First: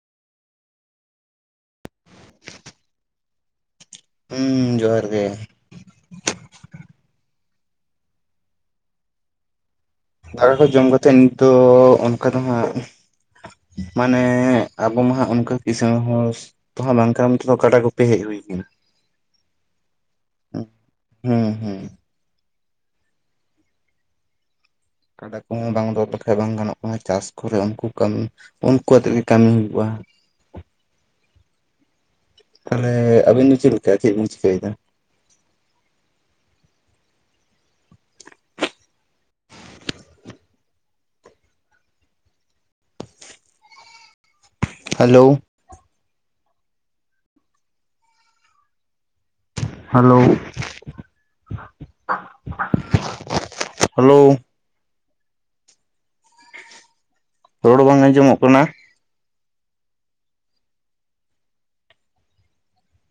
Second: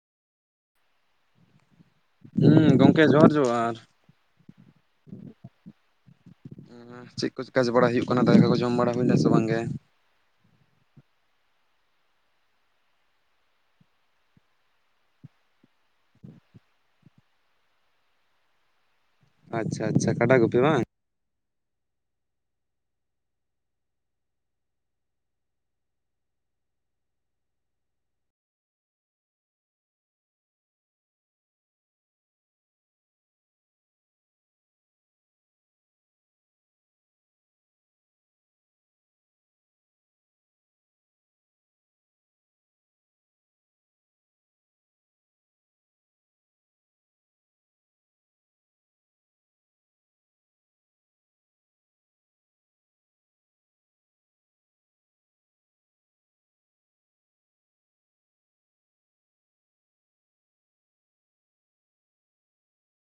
ᱦᱩᱸ ᱜᱚᱝᱠᱮ ᱡᱚᱦᱟᱨ - ᱡᱚᱦᱟᱨ ᱦᱩᱸ ᱡᱚᱦᱟᱨ ᱜᱮ ᱾ ᱪᱮᱜ ᱠᱚ ᱠᱟᱪ ᱵᱟᱲᱟ ᱦᱩᱭᱩᱜ ᱠᱟᱱᱟ᱾ ᱫᱟᱠᱟ ᱠᱚ ᱡᱚᱢ ᱵᱟᱲᱟ ᱦᱩᱭᱱᱟ ᱥᱮ ᱵᱟᱝ ᱜᱮ? ᱫᱟᱠᱟ ᱠᱚ ᱡᱚᱢ ᱠᱟᱛᱮ ᱱᱤᱛᱚᱜ ᱚᱱᱠᱟ ᱫᱚ ᱦᱟᱜᱼᱼᱼ ᱢᱟᱱᱮ ᱟᱵᱚ ᱢᱟᱦᱟᱜ ᱚᱱᱠᱟ ᱠᱤᱥᱟᱹᱬ ᱦᱚᱸᱲᱼᱼᱼ ᱛᱚ ᱦᱟᱸᱜ ᱵᱟᱝᱠᱷᱟᱱ ᱛᱚ ᱠᱟᱺᱰᱟ ᱜᱩᱯᱤ ᱦᱮᱡ ᱦᱩᱭ ᱠᱟᱱᱟ ᱾ ᱟᱪᱪᱷᱟ - ᱟᱪᱪᱷᱟ ᱠᱟᱺᱵᱟ ᱜᱩᱯᱤ ᱵᱟᱝ? ᱦᱩᱸᱻ ᱦᱩᱸᱻ ᱠᱟᱺᱰᱟ ᱠᱚᱦᱚᱸ ᱵᱟᱝ ᱫᱚᱦᱚ ᱞᱮᱠᱷᱟᱡ ᱵᱟᱝ ᱜᱟᱱᱚᱜ ᱠᱟᱱᱟ ᱪᱟᱥ ᱠᱚᱨᱮ ᱩᱝᱠᱩ ᱠᱟᱹᱢᱤᱼᱼᱼ ᱩᱝᱠᱩ ᱟᱛᱮᱜ ᱜᱮ ᱠᱟᱹᱢᱤ ᱦᱩᱭᱩᱜ-ᱟ ᱾ [inaudible] ᱛᱟᱞᱦᱮ ᱟᱵᱤᱱ ᱫᱚ ᱪᱮᱫ ᱞᱮᱠᱟ ᱪᱮᱫ ᱵᱤᱱ ᱪᱤᱠᱟᱹᱭ ᱫᱟ? ᱦᱟᱞᱳ ᱦᱟᱞᱳ ᱦᱟᱞᱳ ᱨᱚᱲ ᱵᱟᱝ ᱟᱸᱡᱚᱢᱚᱜ ᱠᱟᱱᱟ?